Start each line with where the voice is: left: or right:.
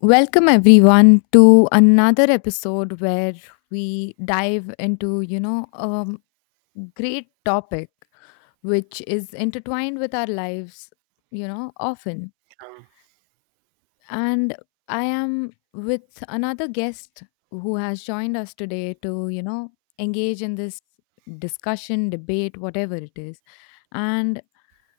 left: Welcome everyone to another episode where we dive into, a great topic which is intertwined with our lives, often
right: Um,
left: and I am with another guest who has joined us today to, engage in this discussion, debate, whatever it is. And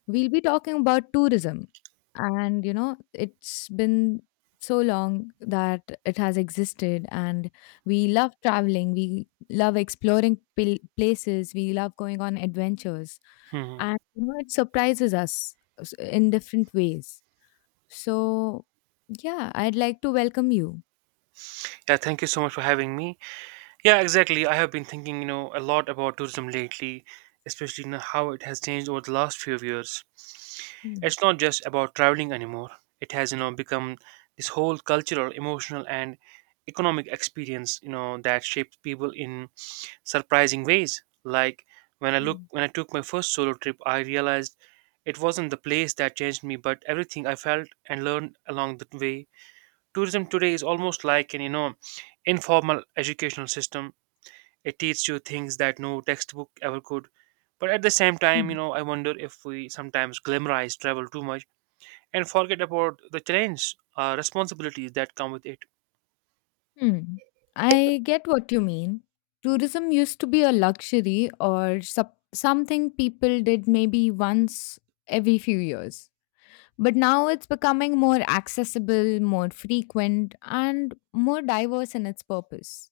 left: we'll be talking about tourism. And, it's been so long that it has existed. And we love traveling, we love exploring places, we love going on adventures.
right: mhm.
left: And, it surprises us in different ways so, yeah, I'd like to welcome you.
right: Yeah, thank you so much for having me. Yeah, exactly. I have been thinking, a lot about tourism lately, especially how it has changed over the last few years.
left: Hmm.
right: It's not just about traveling anymore. It has, become this whole cultural, emotional, and economic experience, that shapes people in surprising ways. Like
left: Hmm.
right: when I took my first solo trip, I realized it wasn't the place that changed me, but everything I felt and learned along the way. Tourism today is almost like an informal educational system. It teaches you things that no textbook ever could, but at the same time,
left: Hmm.
right: I wonder if we sometimes glamorize travel too much and forget about the challenges, responsibilities that come with it.
left: Hmm. I get what you mean. Tourism used to be a luxury or something people did maybe once every few years. But now it's becoming more accessible, more frequent, and more diverse in its purpose.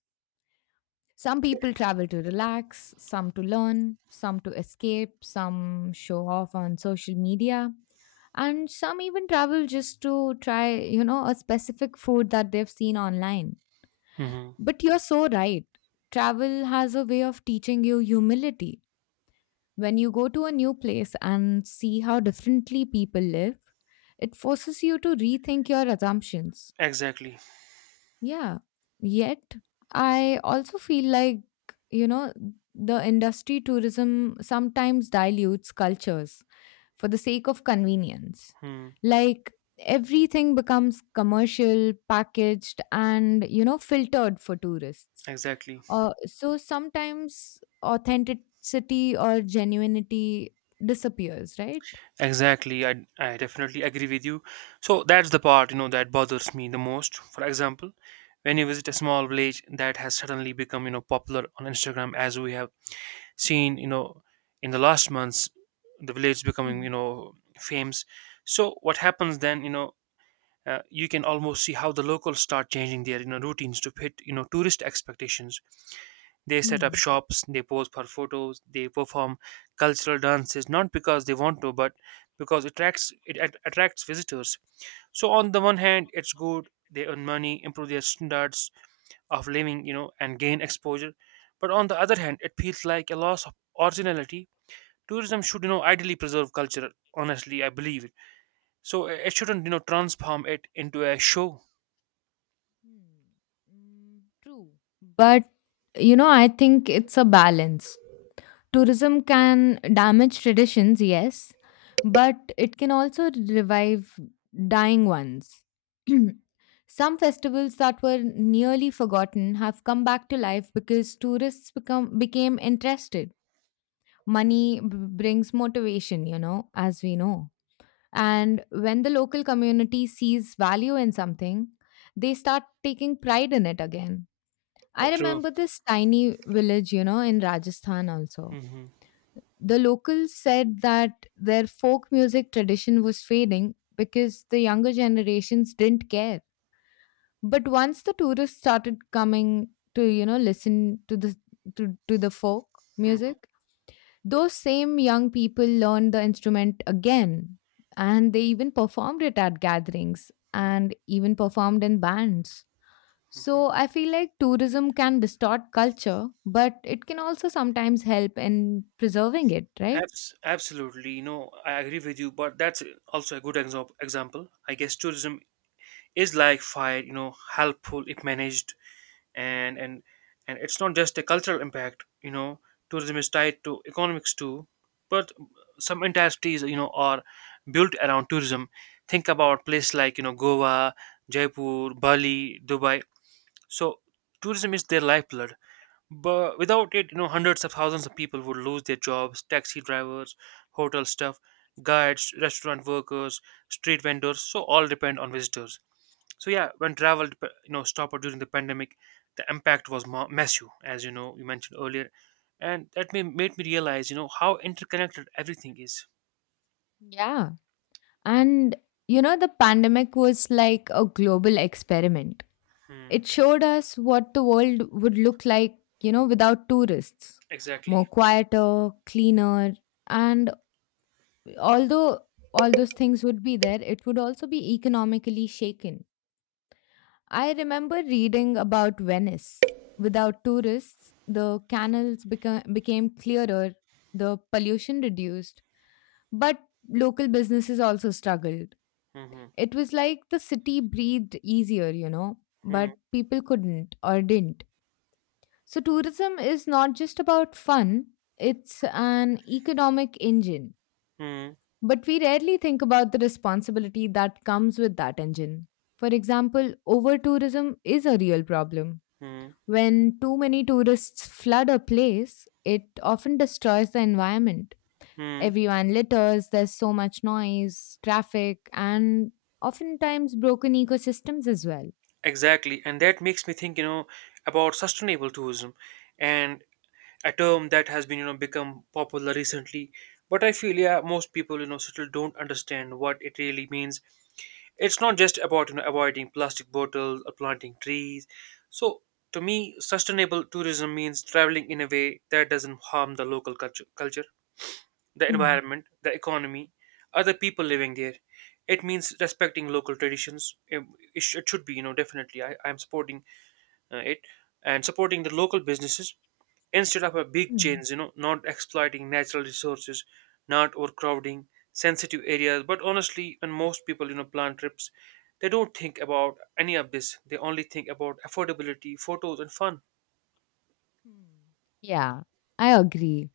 left: Some people travel to relax, some to learn, some to escape, some show off on social media. And some even travel just to try, a specific food that they've seen online.
right: Hmm.
left: But you're so right. Travel has a way of teaching you humility. When you go to a new place and see how differently people live, it forces you to rethink your assumptions.
right: Exactly.
left: Yeah. Yet, I also feel like, you know, the industry tourism sometimes dilutes cultures for the sake of convenience.
right: Hmm.
left: Like everything becomes commercial, packaged, and filtered for tourists.
right: Exactly.
left: So sometimes authenticity or genuinity disappears, right?
right: Exactly, I definitely agree with you. So that's the part that bothers me the most. For example, when you visit a small village that has suddenly become popular on Instagram, as we have seen, in the last months, the village becoming
left: Hmm.
right: famous. So what happens then? You know You can almost see how the locals start changing their routines to fit tourist expectations. They set up
left: Hmm.
right: shops, they pose for photos, they perform cultural dances, not because they want to, but because it attracts, attracts visitors. So on the one hand, it's good, they earn money, improve their standards of living, and gain exposure. But on the other hand, it feels like a loss of originality. Tourism should, ideally preserve culture. Honestly, I believe it. So it shouldn't, transform it into a show.
left: Hmm. Mm, true. But, I think it's a balance. Tourism can damage traditions, yes, but it can also revive dying ones. Some festivals that were nearly forgotten have come back to life because tourists become became interested. Money brings motivation, as we know. And when the local community sees value in something, they start taking pride in it again. I
right: True.
left: remember this tiny village, in Rajasthan also.
right: Hmm.
left: The locals said that their folk music tradition was fading because the younger generations didn't care. But once the tourists started coming to, listen to the to, the folk music, those same young people learned the instrument again, and they even performed it at gatherings
right: Hmm.
left: and even performed in bands.
right: Hmm.
left: So I feel like tourism can distort culture, but it can also sometimes help in preserving it, right?
right: Absolutely, I agree with you. But that's also a good example, I guess, tourism is like fire. You know, helpful if managed, and and and it's not just a cultural impact. Tourism is tied to economics too, but some entire cities, are built around tourism. Think about places like, Goa, Jaipur, Bali, Dubai. So tourism is their lifeblood. But without it, hundreds of thousands of people would lose their jobs: taxi drivers, hotel staff, guides, restaurant workers, street vendors. So all depend on visitors. So yeah, when travel stopped during the pandemic, the impact was massive, as you mentioned earlier, and that made me realize how interconnected everything is.
left: Yeah. And you know, the pandemic was like a global experiment.
right: Hmm.
left: It showed us what the world would look like, without tourists.
right: Exactly.
left: More quieter, cleaner, and although all those things would be there, it would also be economically shaken. I remember reading about Venice. Without tourists, the canals became clearer, the pollution reduced, but local businesses also struggled.
right: Hmm.
left: It was like the city breathed easier,
right: Hmm.
left: but people couldn't or didn't. So, tourism is not just about fun, it's an economic engine.
right: Hmm.
left: But we rarely think about the responsibility that comes with that engine. For example, over tourism is a real problem.
right: Hmm.
left: When too many tourists flood a place, it often destroys the environment.
right: Hmm.
left: Everyone litters, there's so much noise, traffic, and oftentimes broken ecosystems as well.
right: Exactly, and that makes me think, about sustainable tourism, and a term that has been, you know, become popular recently. But I feel, yeah, most people, still don't understand what it really means. It's not just about, avoiding plastic bottles or planting trees. So, to me, sustainable tourism means traveling in a way that doesn't harm the local culture, the
left: Hmm.
right: environment, the economy, other people living there. It means respecting local traditions. It should be, definitely. I'm supporting it, and supporting the local businesses instead of a big
left: Hmm.
right: chains, not exploiting natural resources, not overcrowding sensitive areas. But honestly, when most people, plan trips, they don't think about any of this. They only think about affordability, photos, and fun.
left: Hmm. Yeah, I agree.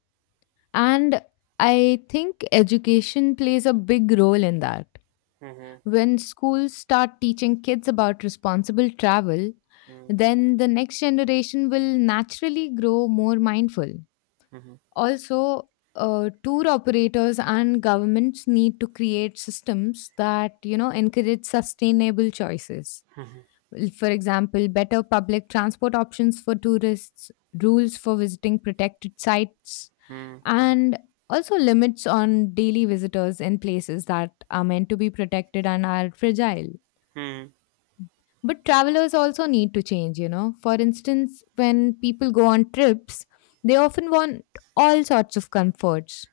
left: And I think education plays a big role in that.
right: Hmm.
left: When schools start teaching kids about responsible travel,
right: Hmm.
left: then the next generation will naturally grow more mindful.
right: Hmm.
left: Also, tour operators and governments need to create systems that you know encourage sustainable choices. Well, for example, better public transport options for tourists, rules for visiting protected sites,
right: Hmm.
left: and also limits on daily visitors in places that are meant to be protected and are fragile.
right: Hmm.
left: But travelers also need to change, you know. For instance, when people go on trips, they often want all sorts of comforts,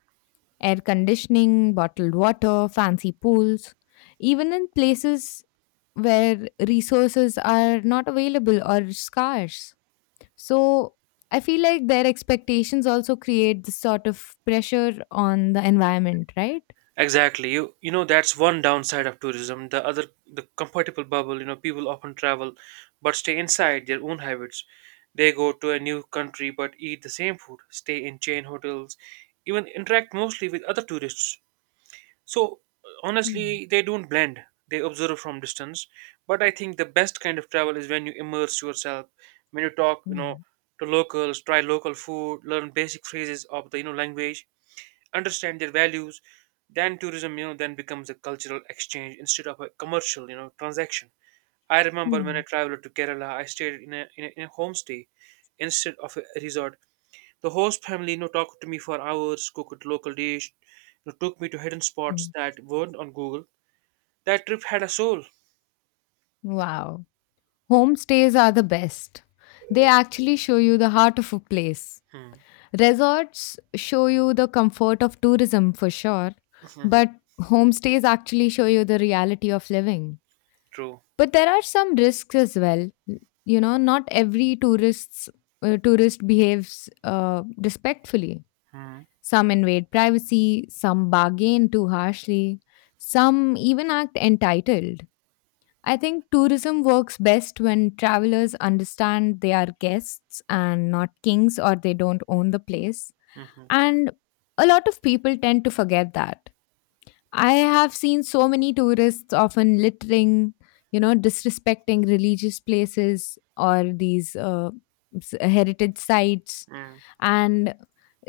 left: air conditioning, bottled water, fancy pools, even in places where resources are not available or scarce. So I feel like their expectations also create this sort of pressure on the environment, right?
right: Exactly. You know that's one downside of tourism. The other, the comfortable bubble, people often travel but stay inside their own habits. They go to a new country but eat the same food, stay in chain hotels, even interact mostly with other tourists. So
left: Hmm.
right: honestly, they don't blend. They observe from distance. But I think the best kind of travel is when you immerse yourself, when you talk,
left: Yeah.
right: to locals, try local food, learn basic phrases of the language, understand their values. Then tourism, then becomes a cultural exchange instead of a commercial, transaction. I remember when I
left: Hmm.
right: traveled to Kerala, I stayed in a homestay instead of a resort. The host family, talked to me for hours, cooked local dish, took me to hidden spots
left: Hmm.
right: that weren't on Google. That trip had a soul.
left: Wow. Homestays are the best. They actually show you the heart of a place.
right: Hmm.
left: Resorts show you the comfort of tourism for sure,
right: Hmm.
left: but homestays actually show you the reality of living.
right: True.
left: But there are some risks as well. You know, not every tourist behaves respectfully.
right: Hmm.
left: Some invade privacy, some bargain too harshly, some even act entitled. I think tourism works best when travelers understand they are guests and not kings or they don't own the place.
right: Hmm. Hmm.
left: And a lot of people tend to forget that. I have seen so many tourists often littering, disrespecting religious places or these heritage sites.
right: Hmm.
left: And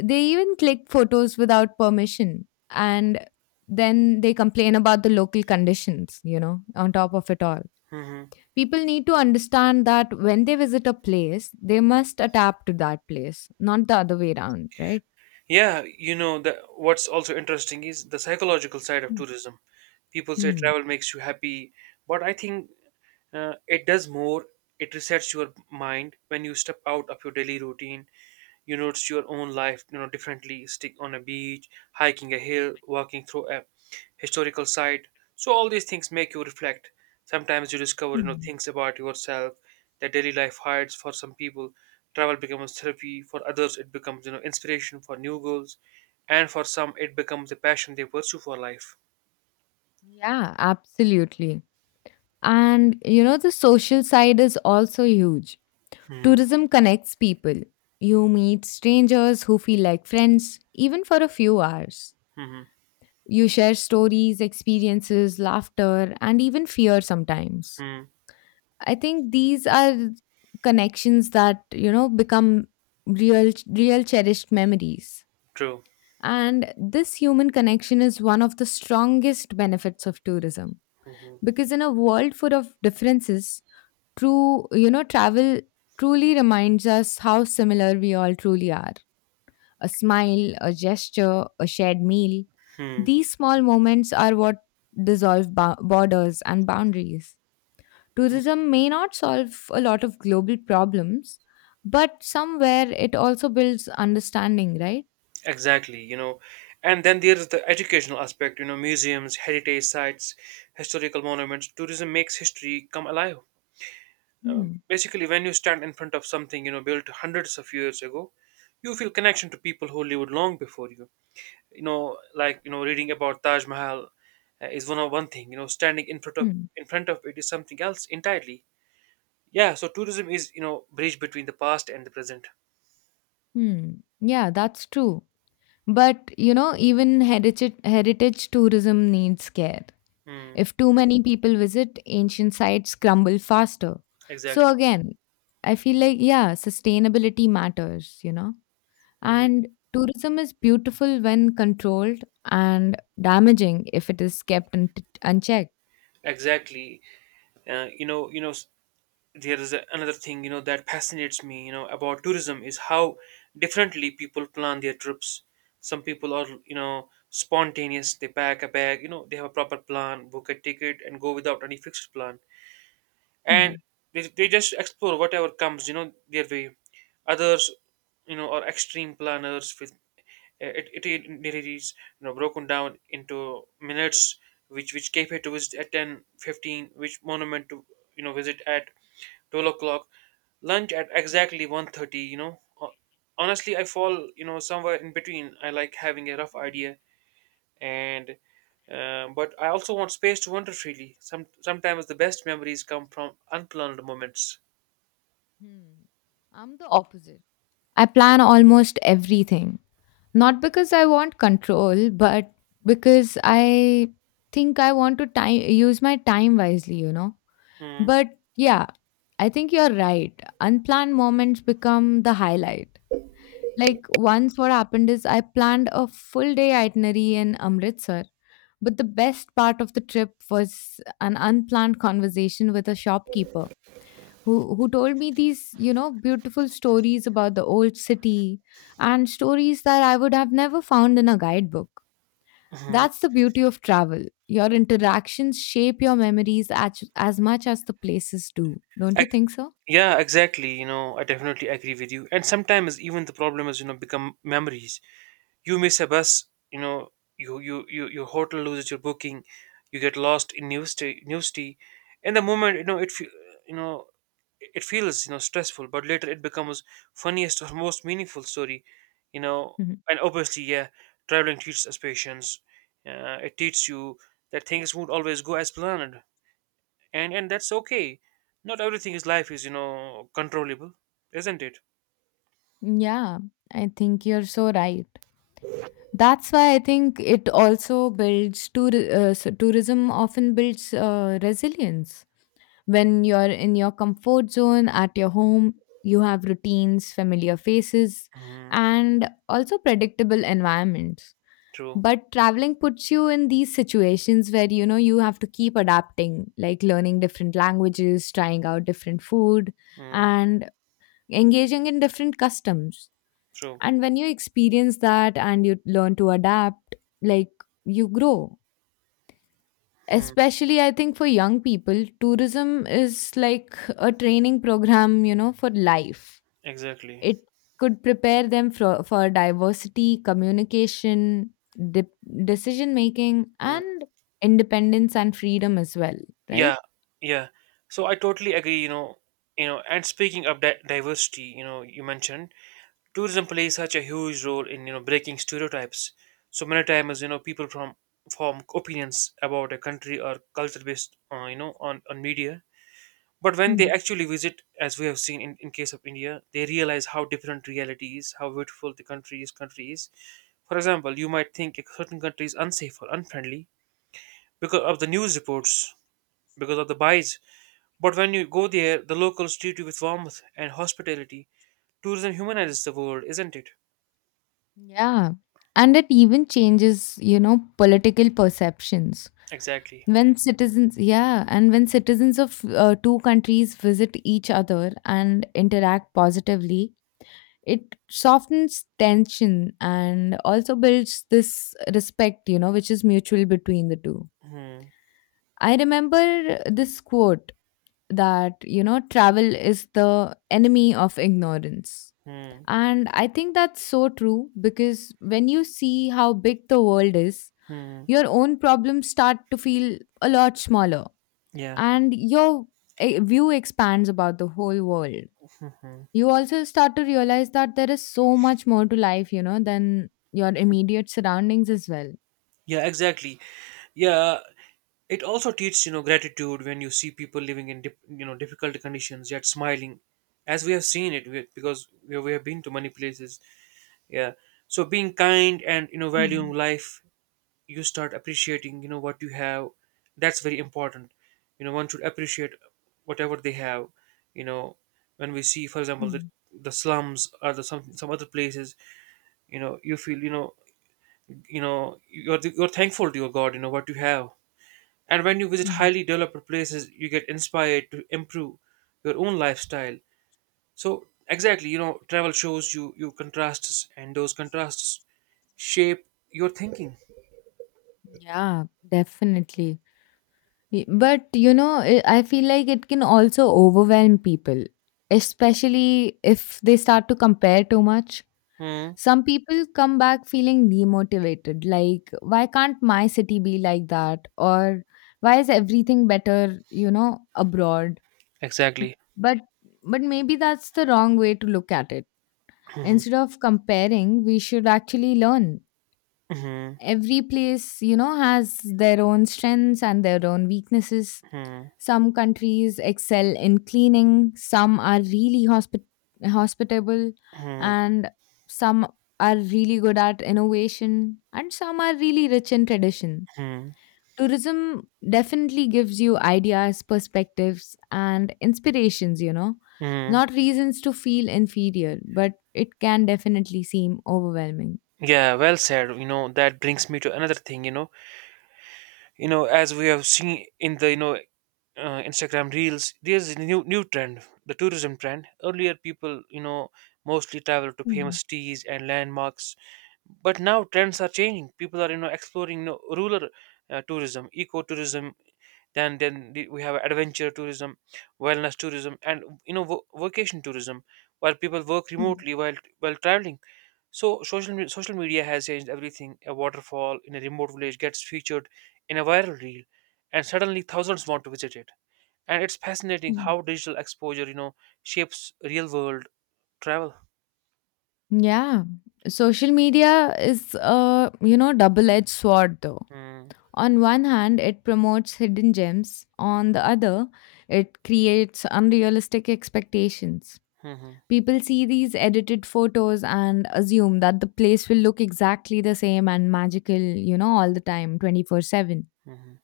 left: they even click photos without permission. And then they complain about the local conditions, on top of it all.
right: Hmm.
left: People need to understand that when they visit a place, they must adapt to that place, not the other way around, right?
right: Yeah, you know that. What's also interesting is the psychological side of
left: Mm.
right: tourism. People say
left: Hmm.
right: travel makes you happy, but I think, it does more. It resets your mind. When you step out of your daily routine, you notice your own life, differently. Stick on a beach, hiking a hill, walking through a historical site, so all these things make you reflect. Sometimes you discover,
left: Mm.
right: things about yourself that daily life hides. For some people, travel becomes therapy. For others, it becomes, inspiration for new goals. And for some, it becomes a passion they pursue for life.
left: Yeah, absolutely. And you know, the social side is also huge.
right: Hmm.
left: Tourism connects people. You meet strangers who feel like friends, even for a few hours.
right: Hmm.
left: You share stories, experiences, laughter, and even fear sometimes.
right: Hmm.
left: I think these are connections that, become real cherished memories.
right: True.
left: And this human connection is one of the strongest benefits of tourism
right: Hmm.
left: because in a world full of differences, true, travel truly reminds us how similar we all truly are. A smile, a gesture, a shared meal.
right: Hmm.
left: These small moments are what dissolve borders and boundaries. Tourism may not solve a lot of global problems, but somewhere it also builds understanding, right?
right: Exactly, and then there is the educational aspect, museums, heritage sites, historical monuments. Tourism makes history come alive.
left: Hmm.
right: Basically, when you stand in front of something, built hundreds of years ago, you feel connection to people who lived long before you. You know, like, reading about Taj Mahal is one thing. You know, standing in front of
left: Hmm.
right: in front of it is something else entirely. Yeah, so tourism is, bridge between the past and the present.
left: Hmm. Yeah, that's true. But you know, even heritage tourism needs care.
right: Hmm,
left: If too many people visit, ancient sites crumble faster. So
right: exactly.
left: again, I feel like yeah, sustainability matters, you know.
right: Hmm.
left: And tourism is beautiful when controlled and damaging if it is unchecked.
right: Exactly. Uh, you know, you know. There is another thing, that fascinates me, about tourism is how differently people plan their trips. Some people are, spontaneous. They pack a bag, they have a proper plan, book a ticket, and go without any fixed plan. And
left: Hmm.
right: they just explore whatever comes, their way. Others, are extreme planners. It really is, broken down into minutes: which cafe to visit at 10:15, which monument to, visit at 12 o'clock, lunch at exactly 1:30. Honestly, I fall, somewhere in between. I like having a rough idea, and but I also want space to wander freely. Sometimes the best memories come from unplanned moments.
left: Hmm. I'm the opposite. I plan almost everything. Not because I want control, but because I think I want to time use my time wisely, you know.
right: Hmm.
left: But yeah, I think you're right. Unplanned moments become the highlight. Like once what happened is I planned a full day itinerary in Amritsar, but the best part of the trip was an unplanned conversation with a shopkeeper who told me these you know beautiful stories about the old city and stories that I would have never found in a guidebook.
right: Hmm.
left: That's the beauty of travel. Your interactions shape your memories as much as the places do. Don't you
right: Ac-
left: think so?
right: yeah, exactly, I definitely agree with you. And sometimes even the problem is, become memories. You miss a bus. you know your hotel loses your booking. You get lost in new tea. In the moment, you know it feels, stressful, but later it becomes funniest or most meaningful story. you know
left: Mhm.
right: and obviously, yeah, traveling teaches us patience. It teaches you that things won't always go as planned, and that's okay. Not everything is life is, controllable, isn't it?
left: Yeah, I think you're so right. That's why I think it also tourism often builds resilience. When you're in your comfort zone at your home, you have routines, familiar faces,
right: Mm.
left: and also predictable environments.
right: True.
left: But traveling puts you in these situations where you know you have to keep adapting, like learning different languages, trying out different food,
right: Mm.
left: and engaging in different customs.
right: True.
left: And when you experience that and you learn to adapt, like you grow,
right: Mm.
left: especially I think for young people tourism is like a training program you know for life.
right: Exactly.
left: It could prepare them for diversity communication, decision making
right: Mm.
left: and independence and freedom as well, right?
right: Yeah, yeah. So I totally agree, and speaking of diversity, you mentioned tourism plays such a huge role in, breaking stereotypes. So many times, people from form opinions about a country or culture based, on, media. But when they
left: Hmm.
right: actually visit, as we have seen in case of India, they realize how different reality is, how beautiful the country is. For example, you might think a certain country is unsafe or unfriendly because of the news reports, because of the bias, but when you go there, the locals treat you with warmth and hospitality. Tourism humanizes the world, isn't it?
left: Yeah, and it even changes you know political perceptions
right: Exactly.
left: when citizens of two countries visit each other and interact positively. It softens tension and also builds this respect, you know, which is mutual between the two.
right: Hmm.
left: I remember this quote that, you know, travel is the enemy of ignorance.
right: Hmm.
left: And I think that's so true because when you see how big the world is,
right: Hmm.
left: your own problems start to feel a lot smaller
right: Yeah.
left: and your view expands about the whole world. You also start to realize that there is so much more to life, you know, than your immediate surroundings as well.
right: Yeah. Exactly. Yeah. It also teaches, gratitude when you see people living in dip, you know difficult conditions yet smiling, as we have seen it, we have been to many places. Yeah. So being kind and, valuing
left: Mm.
right: life, you start appreciating, what you have. That's very important. One should appreciate whatever they have. you know when we see, for example, the
left: Mm.
right: the slums or the, some other places, you feel, you're thankful to your god, what you have. And when you visit
left: Mm.
right: highly developed places, you get inspired to improve your own lifestyle. So exactly, travel shows you contrasts, and those contrasts shape your thinking.
left: Yeah, definitely. But, you know, I feel like it can also overwhelm people, especially if they start to compare too much.
right: Hmm.
left: Some people come back feeling demotivated, like, why can't my city be like that? Or why is everything better, you know, abroad?
right: Exactly.
left: But but maybe that's the wrong way to look at it. Instead of comparing we should actually learn,
right: Mhm.
left: every place you know has their own strengths and their own weaknesses,
right: Mhm.
left: some countries excel in cleaning, some are really hospitable,
right: Mhm.
left: and some are really good at innovation and some are really rich in tradition.
right: Mhm.
left: Tourism definitely gives you ideas, perspectives, and inspirations, you know,
right: Mhm.
left: not reasons to feel inferior, but it can definitely seem overwhelming.
right: Yeah, well said. That brings me to another thing. As we have seen in the Instagram reels, there's a new trend, the tourism trend. Earlier people, mostly travel to famous
left: Mm.
right: cities and landmarks, but now trends are changing. People are, exploring, rural tourism, ecotourism, then we have adventure tourism, wellness tourism, and vacation tourism where people work
left: Mm.
right: remotely while traveling. So social media has changed everything. A waterfall in a remote village gets featured in a viral reel, and suddenly thousands want to visit it. And it's fascinating how
left: Mm.
right: digital exposure, shapes real world travel.
left: Yeah. Social media is a, you know, double edged sword though.
right: Hmm.
left: On one hand, it promotes hidden gems. On the other, it creates unrealistic expectations.
right: Hmm.
left: People see these edited photos and assume that the place will look exactly the same and magical, you know, all the time, 24/7.
right: Hmm.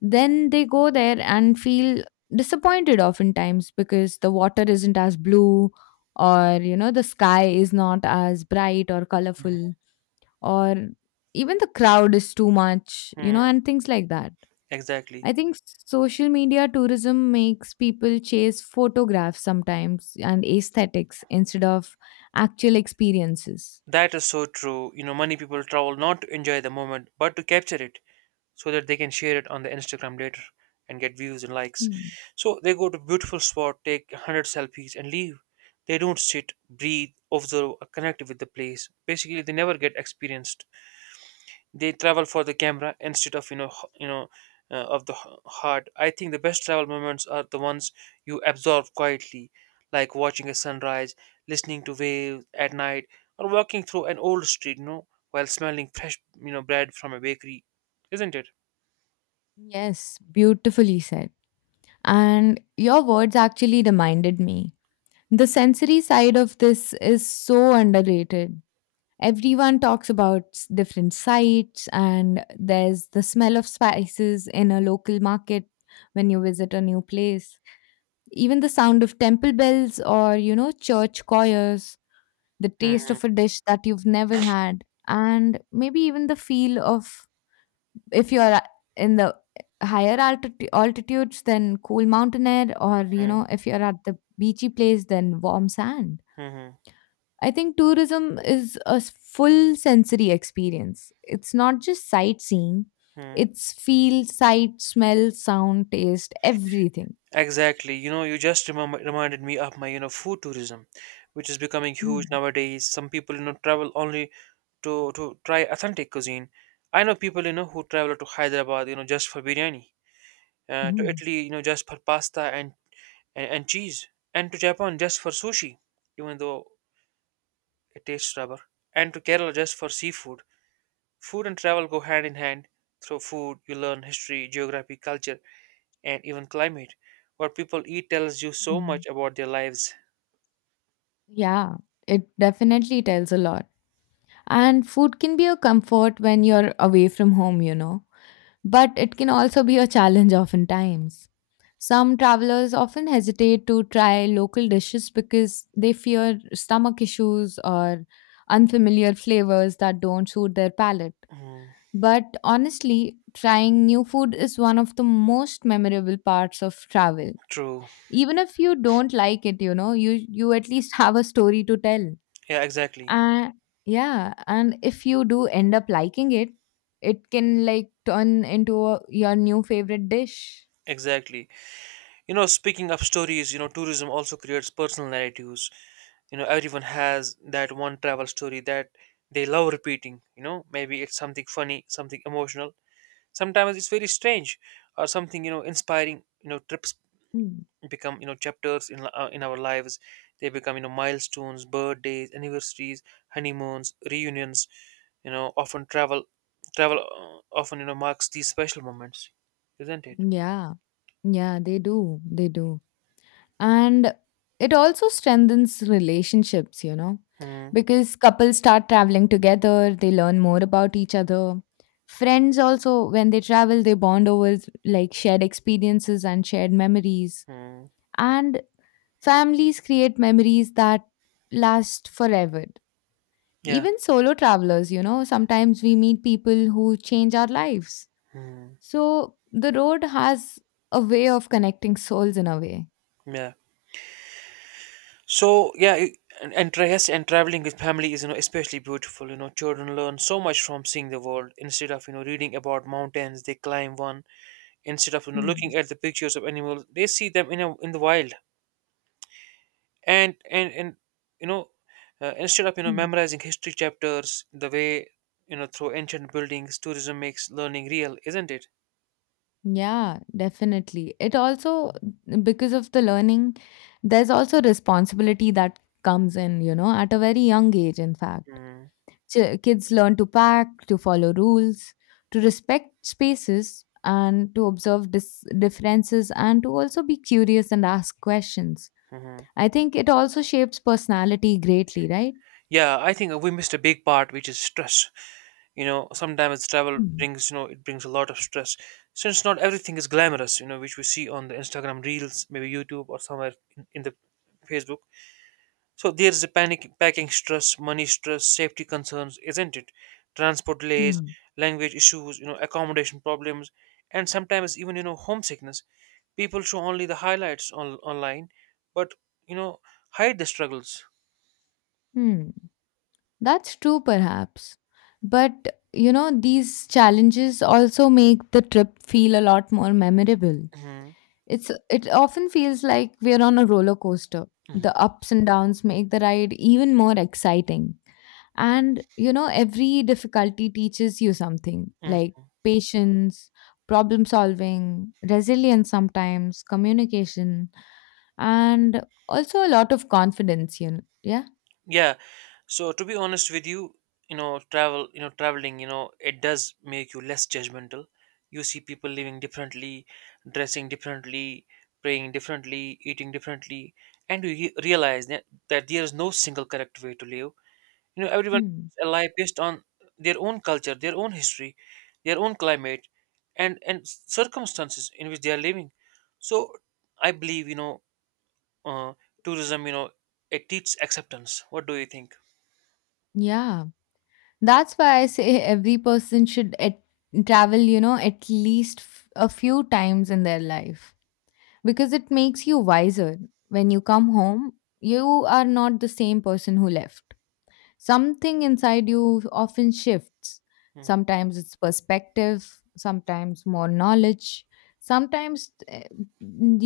left: Then they go there and feel disappointed oftentimes because the water isn't as blue, or, you know, the sky is not as bright or colorful, or even the crowd is too much, you
right: Hmm.
left: know, and things like that.
right: Exactly.
left: I think social media tourism makes people chase photographs sometimes and aesthetics instead of actual experiences.
right: That is so true. You know, many people travel not to enjoy the moment, but to capture it, so that they can share it on the Instagram later and get views and likes.
left: Hmm.
right: So they go to beautiful spot, take 100 selfies and leave. They don't sit, breathe, observe, or connect with the place. Basically, they never get experienced. They travel for the camera instead of of the heart. I think the best travel moments are the ones you absorb quietly, like watching a sunrise, listening to waves at night, or walking through an old street, while smelling fresh bread from a bakery, isn't it?
left: Yes, beautifully said. And your words actually reminded me. The sensory side of this is so underrated. Everyone talks about different sites, and there's the smell of spices in a local market when you visit a new place. Even the sound of temple bells or, you know, church choirs, the taste
right: Mhm.
left: of a dish that you've never had, and maybe even the feel of if in the higher altitudes, then cool mountain air, or, you know, if you're at the beachy place, then warm sand.
right: Mm-hmm.
left: I think tourism is a full sensory experience. It's not just sightseeing,
right: Hmm.
left: it's feel, sight, smell, sound, taste, everything.
right: Exactly. You know, you just reminded me of my, food tourism, which is becoming huge
left: Mm,
right: nowadays. Some people, travel only to try authentic cuisine. I know people, who travel to Hyderabad, just for biryani, to
left: mm,
right: Italy, just for pasta, and cheese, and to Japan just for sushi, even though it tastes rubber, and to Kerala just for seafood. Food and travel go hand in hand. Through food, you learn history, geography, culture, and even climate. What people eat tells you so much
left: mm.
right: about their lives.
left: Yeah, it definitely tells a lot. And food can be a comfort when you're away from home, you know, but it can also be a challenge oftentimes. Some travelers often hesitate to try local dishes because they fear stomach issues or unfamiliar flavors that don't suit their palate.
right: Mm,
left: But honestly, trying new food is one of the most memorable parts of travel.
right: true.
left: Even if you don't like it, you know, you at least have a story to tell,
right: Yeah, exactly.
left: and yeah, and if you do end up liking it, it can like turn into a, your new favorite dish.
right: Exactly. You know, speaking of stories, tourism also creates personal narratives. You know, everyone has that one travel story that they love repeating. You know, maybe it's something funny, something emotional. Sometimes it's very strange or something, inspiring. You know, trips
left: Mm.
right: become chapters in our lives. They become milestones, birthdays, anniversaries, honeymoons, reunions. You know, often travel often, marks these special moments, isn't it?
left: Yeah, yeah, they do. And it also strengthens relationships, you know,
right: Hmm.
left: because couples start traveling together, they learn more about each other. Friends also, when they travel, they bond over like shared experiences and shared memories.
right: Hmm.
left: And families create memories that last forever.
right: Yeah.
left: Even solo travelers, you know, sometimes we meet people who change our lives.
right: Hmm.
left: So the road has a way of connecting souls in a way.
right: Yeah. So yes, and traveling with family is, especially beautiful. You know, children learn so much from seeing the world. Instead of reading about mountains, they climb one. Instead of
left: Hmm.
right: looking at the pictures of animals, they see them in in the wild. And you know instead of
left: Hmm.
right: memorizing history chapters, the way, through ancient buildings, tourism makes learning real, isn't it?
left: Yeah, definitely. It also, because of the learning, there's also responsibility that comes in, you know, at a very young age, in fact.
right: Mm-hmm.
left: Kids learn to pack, to follow rules, to respect spaces, and to observe differences, and to also be curious and ask questions. I think it also shapes personality greatly, right?
right: Yeah, I think we missed a big part, which is stress. You know, sometimes travel
left: Mm.
right: brings, it brings a lot of stress, since not everything is glamorous, you know, which we see on the Instagram reels, maybe YouTube, or somewhere in the Facebook. So there's the panic, packing stress, money stress, safety concerns, isn't it? Transport delays,
left: Hmm.
right: language issues, accommodation problems, and sometimes even, homesickness. People show only the highlights online, but, you know hide the struggles.
left: Hmm. That's true, perhaps. But, you know, these challenges also make the trip feel a lot more memorable.
right: Hmm.
left: It often feels like we're on a roller coaster. The ups and downs make the ride even more exciting. And, you know, every difficulty teaches you something like patience, problem solving, resilience sometimes, communication, and also a lot of confidence, you know. Yeah.
right: Yeah. So to be honest with you, travel, traveling, it does make you less judgmental. You see people living differently, dressing differently, praying differently, eating differently, and you realize that there is no single correct way to live. You know, everyone
left: Hmm.
right: is alive based on their own culture, their own history, their own climate, and circumstances in which they are living. So I believe, uh, tourism, it teaches acceptance. What do you think?
left: Yeah. That's why I say every person should travel, you know, at least a few times in their life, because it makes you wiser. When you come home, you are not the same person who left. Something inside you often shifts.
right: Mhm.
left: Sometimes it's perspective, sometimes more knowledge. Sometimes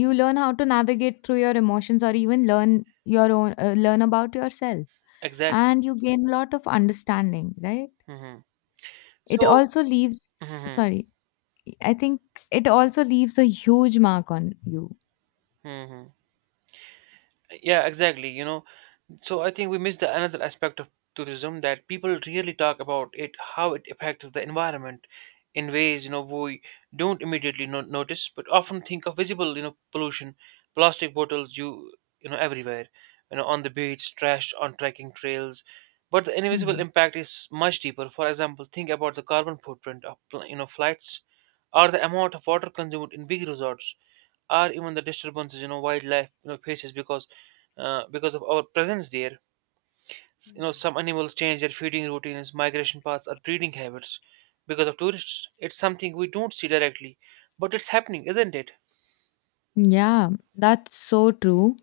left: you learn how to navigate through your emotions or even learn your own learn about yourself,
right: Exactly.
left: and you gain a lot of understanding, right?
right: Mhm.
left: It
right: So.
left: also leaves,
right: Mhm.
left: sorry, I think it also leaves a huge mark on you.
right: Mhm. Yeah, exactly. You know, so I think we miss the another aspect of tourism that people really talk about it, how it affects the environment in ways, we don't immediately notice, but often think of visible, pollution, plastic bottles you know everywhere, you know, on the beach, trash on trekking trails. But the invisible
left: Hmm.
right: impact is much deeper. For example, think about the carbon footprint of you know flights, or the amount of water consumed in big resorts, or even the disturbances, wildlife, faces because of our presence there. You know,
left: Hmm.
right: some animals change their feeding routines, migration paths, or breeding habits because of tourists. It's something we don't see directly, but it's happening, isn't it?
left: Yeah, that's so true.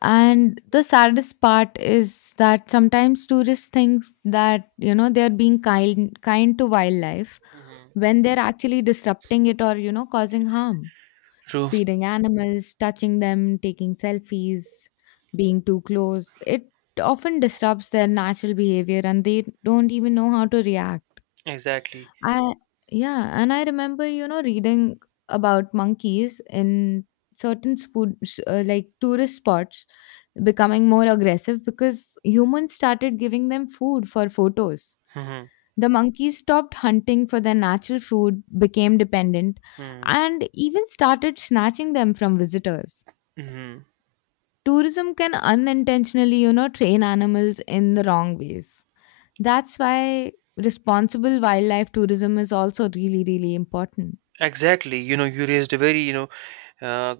left: And the saddest part is that sometimes tourists think that, you know, they're being kind to wildlife
right: Hmm.
left: when they're actually disrupting it or, you know, causing harm.
right: True.
left: Feeding animals, touching them, taking selfies, being too close. It often disrupts their natural behavior and they don't even know how to react.
right: Exactly.
left: I, yeah, and I remember, you know, reading about monkeys in certain spoo- s like tourist spots becoming more aggressive because humans started giving them food for photos.
right: Mm-hmm.
left: The monkeys stopped hunting for their natural food, became dependent,
right: Mm-hmm.
left: and even started snatching them from visitors.
right: Mm-hmm.
left: Tourism can unintentionally, you know, train animals in the wrong ways. That's why responsible wildlife tourism is also really, really important.
right: Exactly. You know, you raised a very, uh,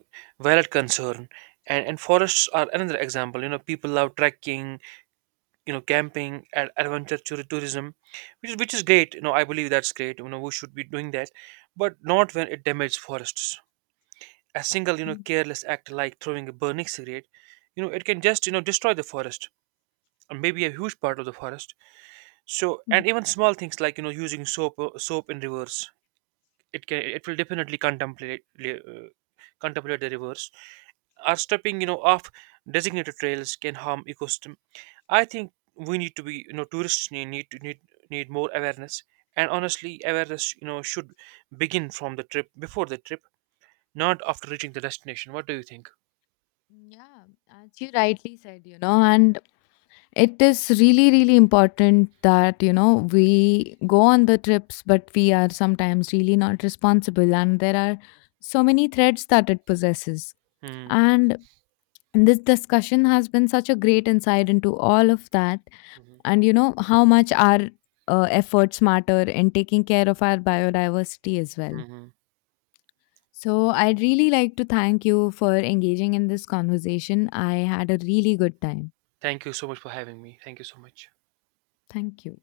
right: valid concern. And forests are another example. You know, people love trekking, camping, and adventure tourism, which is great. You know, I believe that's great. You know, we should be doing that, but not when it damages forests. A single, careless act, like throwing a burning cigarette, it can just, destroy the forest, and maybe a huge part of the forest. So,
left: Mm.
right: and even small things, like, using soap, soap in reverse, it can, it will definitely contemplate, uh, contemplate the reverse, or stepping, off designated trails, can harm ecosystem. I think we need to be, you know, tourists need need more awareness, and honestly, awareness, should begin from the trip, before the trip, not after reaching the destination. What do you think?
left: Yeah, as you rightly said, you know, and it is really, really important that, you know, we go on the trips, but we are sometimes really not responsible. And there are so many threads that it possesses.
right: Hmm.
left: And this discussion has been such a great insight into all of that.
right: Hmm.
left: And, you know, how much our efforts matter in taking care of our biodiversity as well.
right: Hmm.
left: So, I'd really like to thank you for engaging in this conversation. I had a really good time.
right: Thank you so much for having me. Thank you so much.
left: Thank you.